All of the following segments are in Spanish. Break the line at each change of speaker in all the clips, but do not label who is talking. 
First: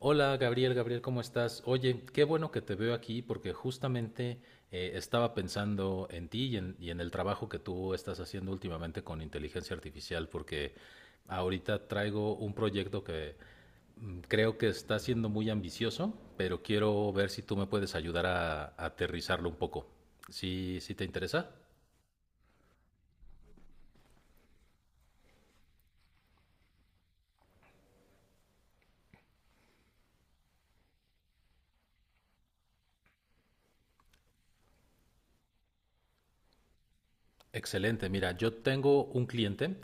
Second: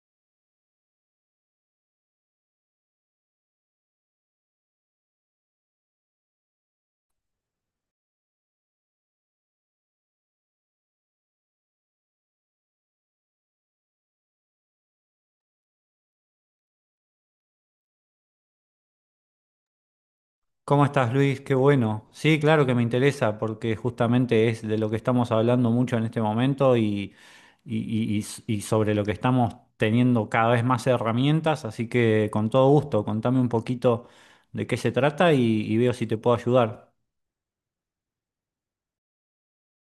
Hola Gabriel, Gabriel, ¿cómo estás? Oye, qué bueno que te veo aquí porque justamente estaba pensando en ti y en el trabajo que tú estás haciendo últimamente con inteligencia artificial porque ahorita traigo un proyecto que creo que está siendo muy ambicioso, pero quiero ver si tú me puedes ayudar a aterrizarlo un poco. ¿Sí,
¿Cómo
sí te
estás, Luis?
interesa?
Qué bueno. Sí, claro que me interesa porque justamente es de lo que estamos hablando mucho en este momento y sobre lo que estamos teniendo cada vez más herramientas, así que con todo gusto, contame un poquito de qué se trata, y veo si te puedo ayudar.
Excelente. Mira, yo tengo un cliente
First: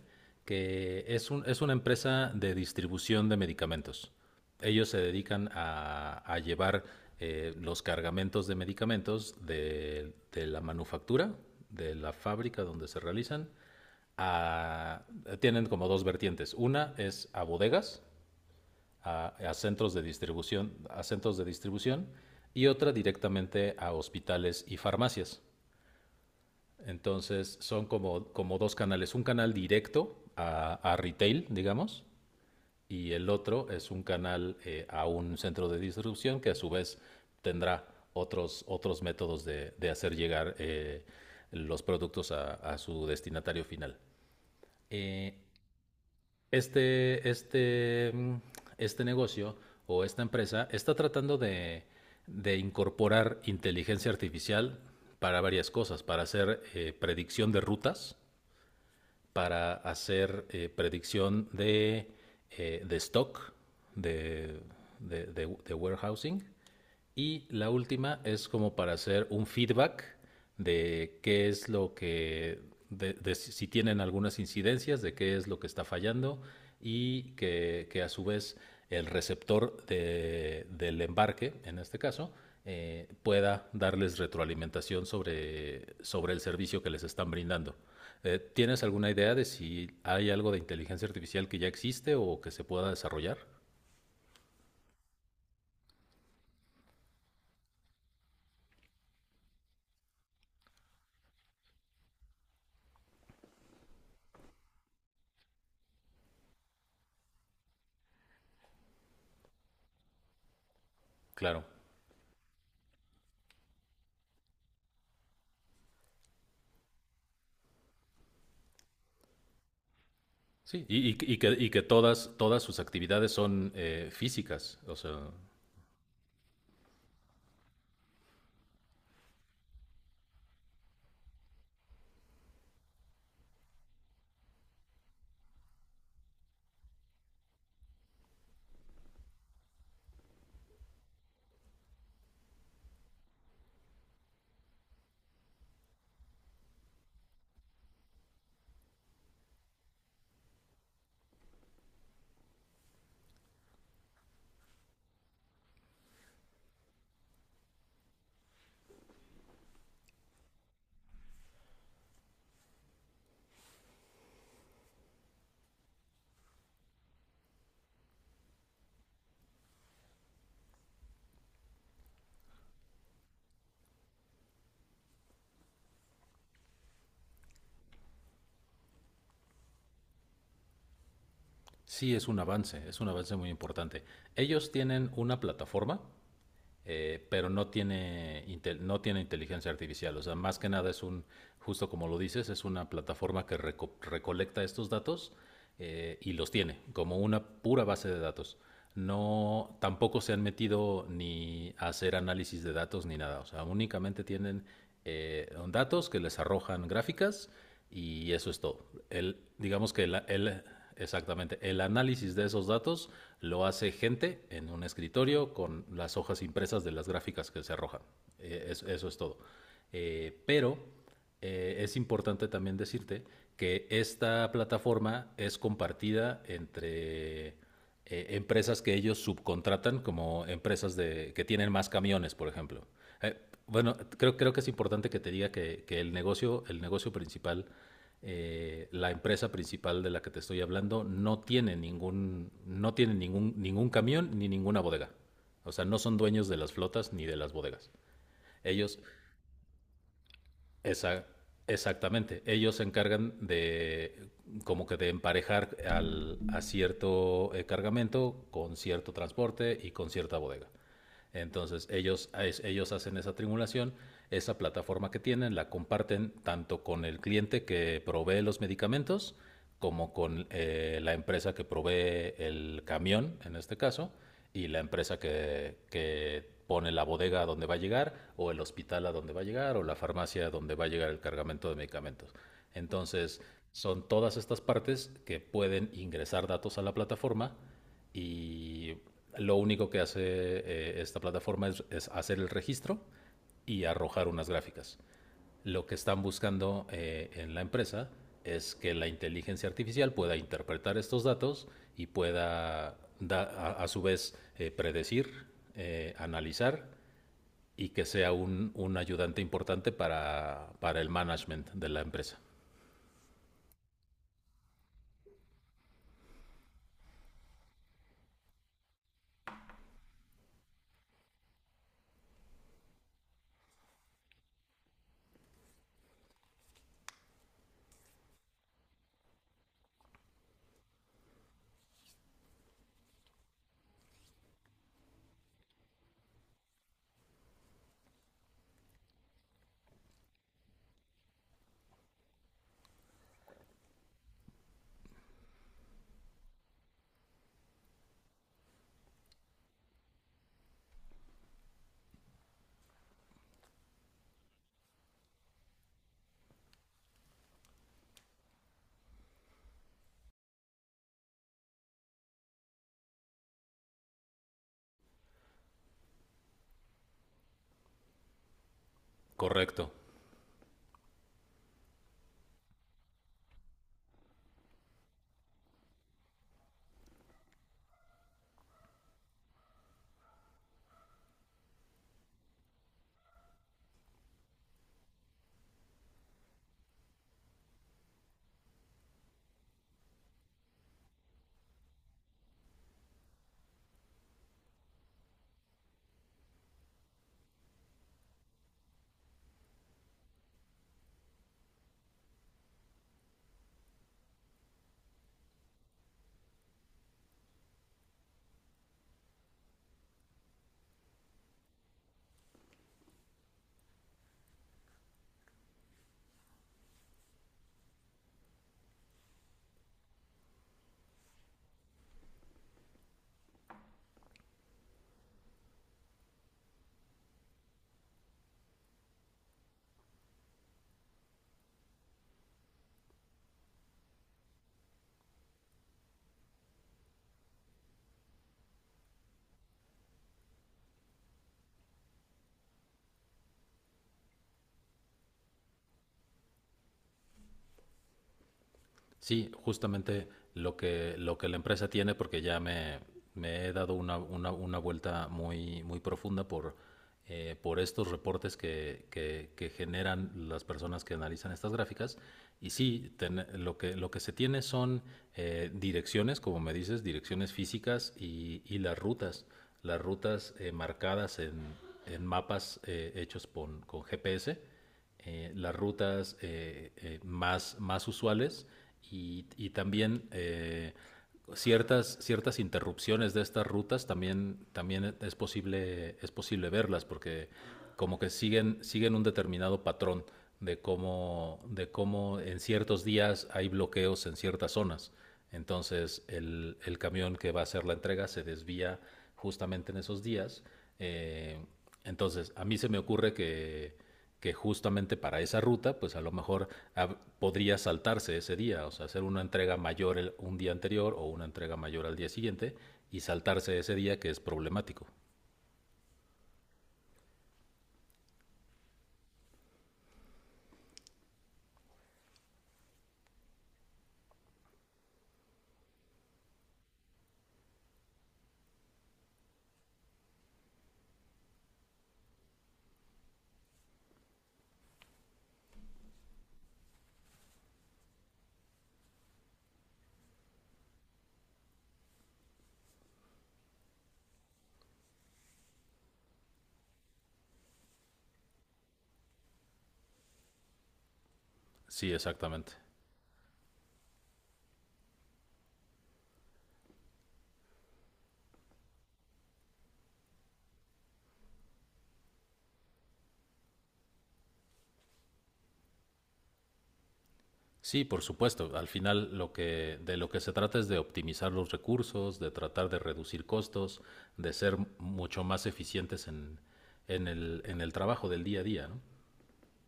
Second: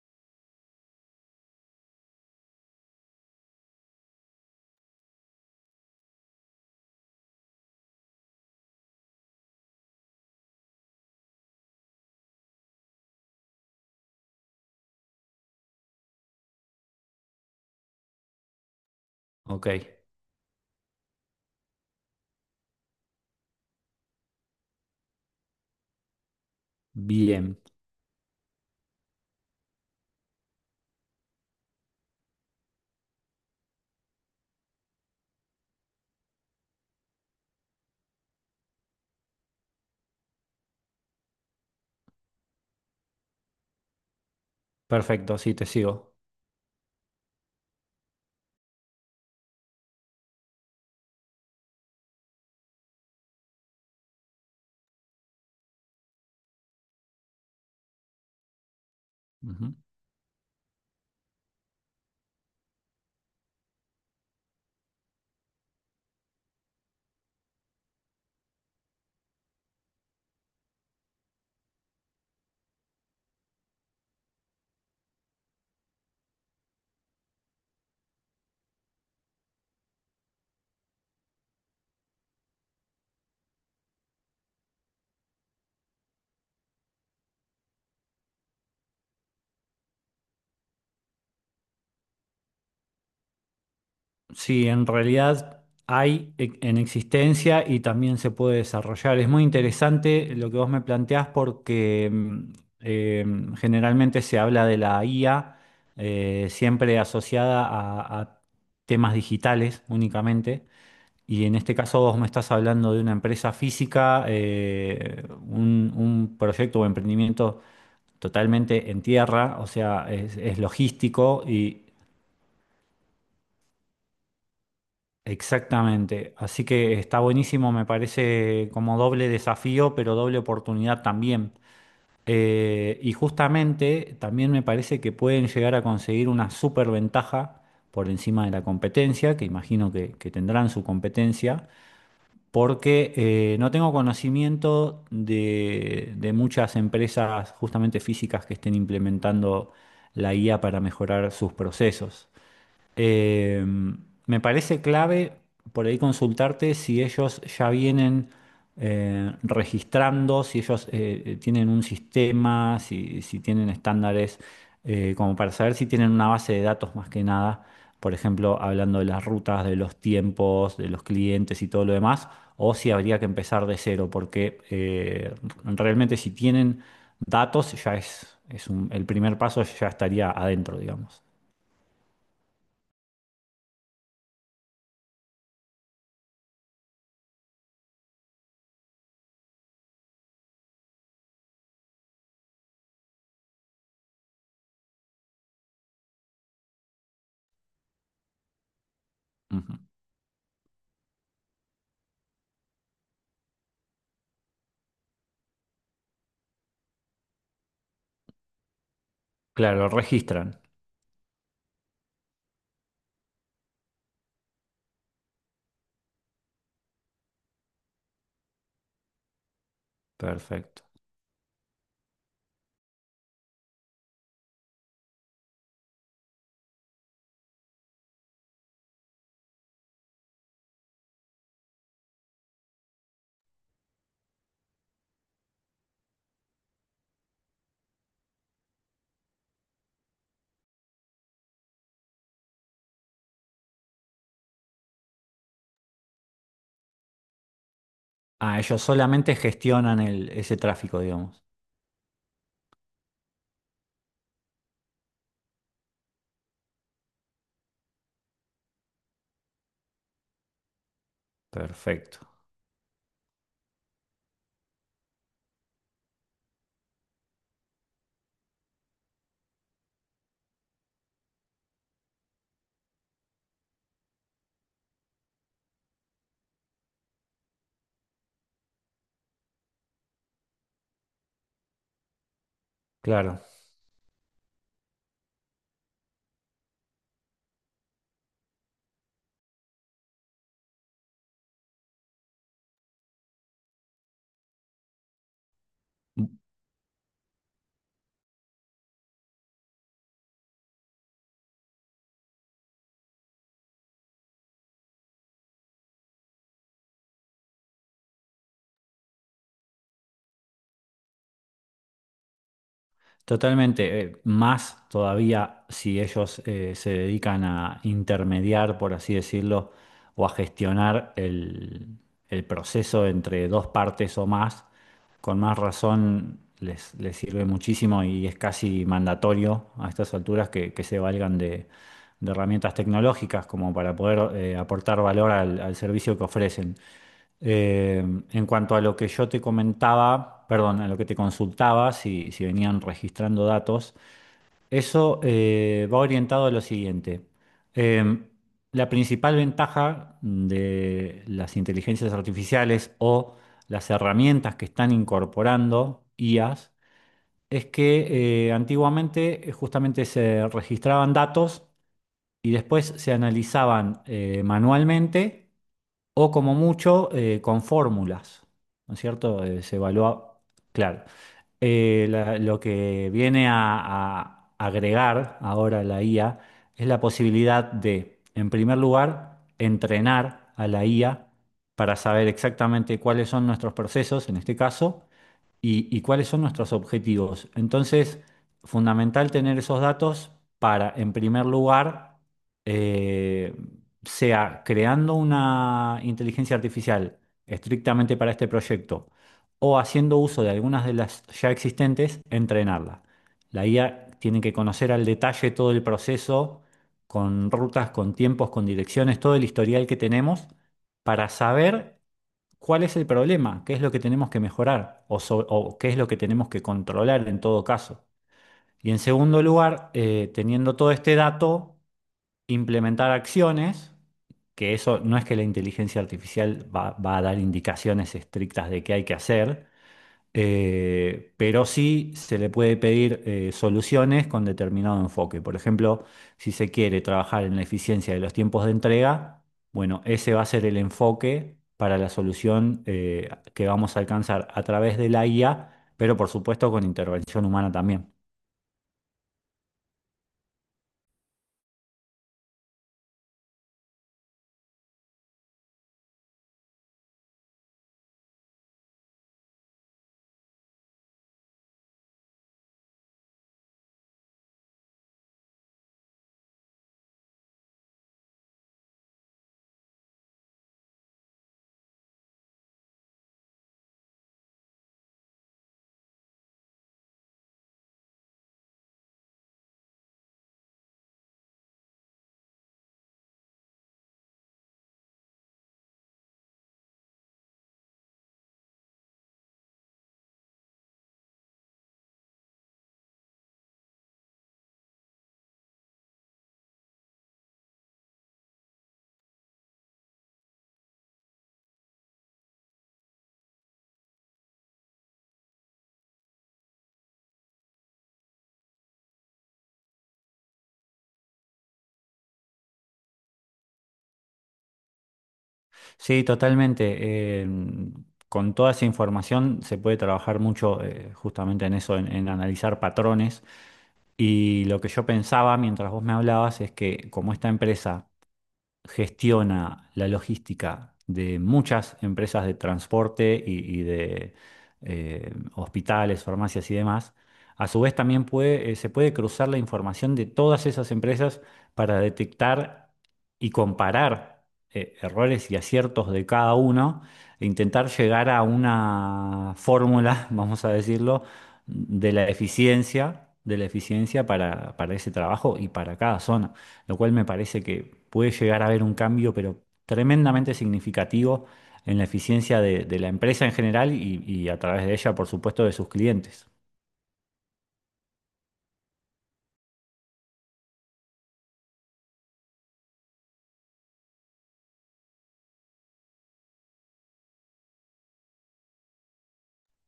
que es una empresa de distribución de medicamentos. Ellos se dedican a llevar los cargamentos de medicamentos de la manufactura, de la fábrica donde se realizan, a- tienen como dos vertientes. Una es a bodegas, a
Ok,
centros de distribución, a centros de distribución, y otra directamente a hospitales y farmacias. Entonces
bien,
son como, como dos canales, un canal directo a retail, digamos, y el otro es un canal a un centro de distribución que a su vez tendrá otros métodos de hacer llegar los productos a su destinatario final. Eh,
perfecto, sí, te sigo.
este, este, mm, este negocio o esta empresa está tratando de de incorporar inteligencia artificial para varias cosas, para hacer predicción de rutas para hacer predicción de stock, de, de warehousing y la última es como para hacer un feedback de qué es lo que, de si si tienen algunas incidencias, de qué es lo que está fallando que a su vez el receptor del embarque, en este caso, pueda darles retroalimentación sobre el servicio que les están brindando. ¿Tienes alguna idea de si hay algo de inteligencia artificial que ya existe o que se pueda desarrollar?
Sí, en realidad en existencia y también se puede desarrollar. Es muy interesante lo que vos me planteás porque eh, generalmente se habla de la IA, siempre asociada a temas digitales únicamente. Y en
Claro.
este caso vos me estás hablando de una empresa física, un proyecto o emprendimiento totalmente en tierra, o sea, es
Sí,
logístico
y que
y
todas sus actividades son físicas. O sea,
exactamente, así que está buenísimo, me parece como doble desafío, pero doble oportunidad también. Y justamente también me parece que pueden llegar a conseguir una super ventaja por encima de la competencia, que imagino que tendrán su competencia, porque no tengo conocimiento de muchas empresas justamente físicas que estén implementando la IA para mejorar sus procesos. Eh, me parece clave por ahí consultarte si ellos ya vienen registrando, si ellos tienen un sistema, si, si tienen estándares, como para saber si tienen una base de datos más que nada, por ejemplo, hablando de las rutas, de los tiempos, de los clientes y todo lo demás, o si habría que empezar de cero, porque realmente si tienen datos ya es, el primer paso ya estaría adentro, digamos.
sí es un avance muy importante. Ellos tienen una plataforma pero no tiene inteligencia artificial. O sea, más que nada es un, justo como lo dices, es una plataforma que recolecta estos datos y los tiene como una pura base de datos.
Ujú.
No, tampoco se han metido ni a hacer análisis de datos ni nada. O sea, únicamente tienen datos que les arrojan gráficas y eso es todo. El,
Claro, lo
digamos que
registran.
el, exactamente. El análisis de esos datos lo hace gente en un escritorio con las hojas impresas de las gráficas que se arrojan. Eso es todo. Pero
Perfecto.
es importante también decirte que esta plataforma es compartida entre empresas que ellos subcontratan, como empresas de, que tienen más camiones, por ejemplo. Eh, bueno, creo que es importante que te diga que el negocio principal, la empresa principal de la que te estoy hablando no tiene no tiene ningún camión ni ninguna bodega. O sea, no son dueños de las flotas ni de las bodegas.
Ah, ellos
Ellos,
solamente gestionan el, ese tráfico,
esa,
digamos.
exactamente, ellos se encargan de como que de emparejar al, a cierto cargamento con cierto transporte y con cierta bodega. Entonces
Perfecto.
ellos, ellos hacen esa triangulación, esa plataforma que tienen la comparten tanto con el cliente que provee los medicamentos como con la empresa que provee el camión, en este caso, y la empresa que pone la bodega a donde va a llegar, o el hospital a donde va a llegar, o la farmacia a donde va a llegar el cargamento de medicamentos.
Claro.
Entonces son todas estas partes que pueden ingresar datos a la plataforma y lo único que hace esta plataforma es hacer el registro y arrojar unas gráficas. Lo que están buscando en la empresa es que la inteligencia artificial pueda interpretar estos datos y pueda su vez predecir, analizar y que sea un ayudante importante para el management de la empresa.
Totalmente. Más todavía si ellos se dedican a intermediar, por así decirlo, o a gestionar el proceso entre dos partes o más, con más razón les, les sirve muchísimo y es casi mandatorio a estas alturas que se valgan de herramientas tecnológicas como para poder aportar valor al, al servicio que ofrecen. Eh, en cuanto a lo que yo te comentaba, perdón, a lo que te consultaba, si, si venían registrando datos, eso va orientado a lo siguiente. Eh, la principal ventaja de las inteligencias artificiales o las herramientas que están incorporando IAs es que antiguamente justamente se registraban datos y después se analizaban manualmente o como mucho con fórmulas, ¿no es cierto? Se
Correcto.
evalúa, claro. Lo que viene a agregar ahora la IA es la posibilidad de, en primer lugar, entrenar a la IA para saber exactamente cuáles son nuestros procesos, en este caso, y cuáles son nuestros objetivos. Entonces, fundamental tener esos datos para, en primer lugar, eh, sea creando una inteligencia artificial estrictamente para este proyecto o haciendo uso de algunas de las ya existentes, entrenarla. La IA tiene que conocer al detalle todo el proceso, con rutas, con tiempos, con direcciones, todo el historial que tenemos para saber, ¿cuál es el problema? ¿Qué es lo que tenemos que mejorar? ¿O o qué es lo que tenemos que controlar en todo caso? Y en segundo lugar, teniendo todo este dato, implementar acciones, que eso no es que la inteligencia artificial va a dar indicaciones estrictas de qué hay que hacer, pero sí se le puede pedir soluciones con determinado enfoque. Por ejemplo, si se quiere trabajar en la eficiencia de los tiempos de entrega, bueno, ese va a ser el enfoque para la solución que vamos a alcanzar a través de la IA, pero por supuesto con intervención humana también.
Sí, justamente lo lo que la empresa tiene, porque me he dado una vuelta muy, muy profunda por estos reportes que generan las personas que analizan estas gráficas. Y sí, lo que se tiene son direcciones, como me dices, direcciones físicas y las rutas marcadas en mapas hechos con GPS, las rutas más usuales y también ciertas interrupciones de estas rutas también, también posible, es posible verlas porque como que siguen un determinado patrón de de cómo en ciertos días hay bloqueos en ciertas zonas. Entonces el camión que va a hacer la entrega se desvía justamente en esos días. Eh, entonces a mí se me ocurre que justamente para esa ruta, pues a lo mejor podría saltarse ese día, o sea, hacer una entrega mayor un día anterior o una entrega mayor al día siguiente y saltarse ese día que es problemático.
Sí, totalmente. eh, con toda esa información se puede trabajar mucho, justamente en eso, en analizar patrones. Y lo que yo pensaba mientras vos me hablabas es que como esta empresa gestiona la logística de muchas empresas de transporte y de hospitales, farmacias y demás, a su vez también puede, se puede cruzar la información de todas esas empresas para detectar y comparar errores y aciertos de cada uno e intentar llegar a una fórmula, vamos a decirlo,
Sí, exactamente.
de la eficiencia para ese trabajo y para cada zona, lo cual me parece que puede llegar a haber un cambio, pero tremendamente significativo en la eficiencia de la empresa en general y a través de ella, por supuesto, de sus clientes.
Sí, por supuesto. Al final lo que de lo que se trata es de optimizar los recursos, de tratar de reducir costos, de ser mucho más eficientes en en el trabajo del día a día, ¿no?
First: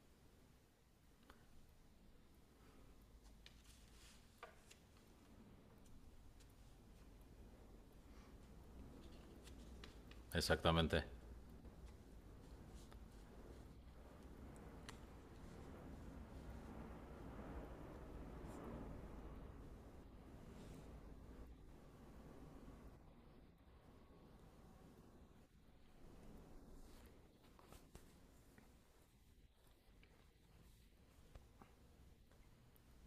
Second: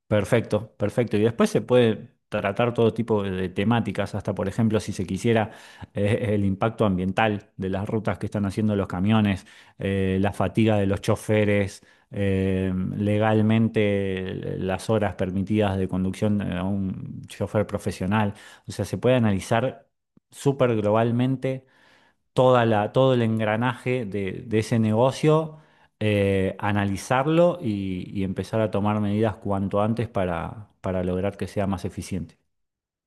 Perfecto, perfecto. Y después se puede tratar todo tipo de temáticas, hasta por ejemplo, si se quisiera, el impacto ambiental de las rutas que están haciendo los camiones, la fatiga de los
Exactamente.
choferes, legalmente las horas permitidas de conducción a un chofer profesional. O sea, se puede analizar súper globalmente toda la, todo el engranaje de ese negocio, analizarlo y empezar a tomar medidas cuanto antes para lograr que sea más eficiente.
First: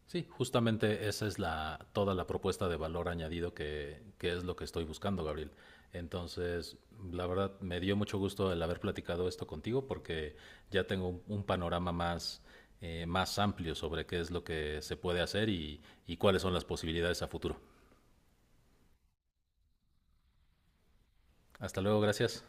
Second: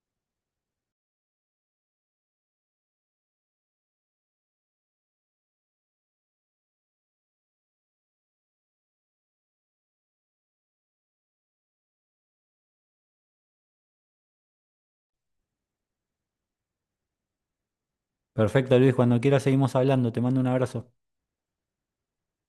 Sí, justamente esa es la, toda la propuesta de valor añadido que es lo que estoy buscando, Gabriel. Entonces, la verdad, me dio mucho gusto el haber platicado esto contigo porque ya tengo un panorama más, más amplio sobre qué es lo que se puede hacer y cuáles son las posibilidades a futuro.
Perfecto, Luis, cuando quieras seguimos hablando. Te mando un abrazo.
Hasta luego, gracias.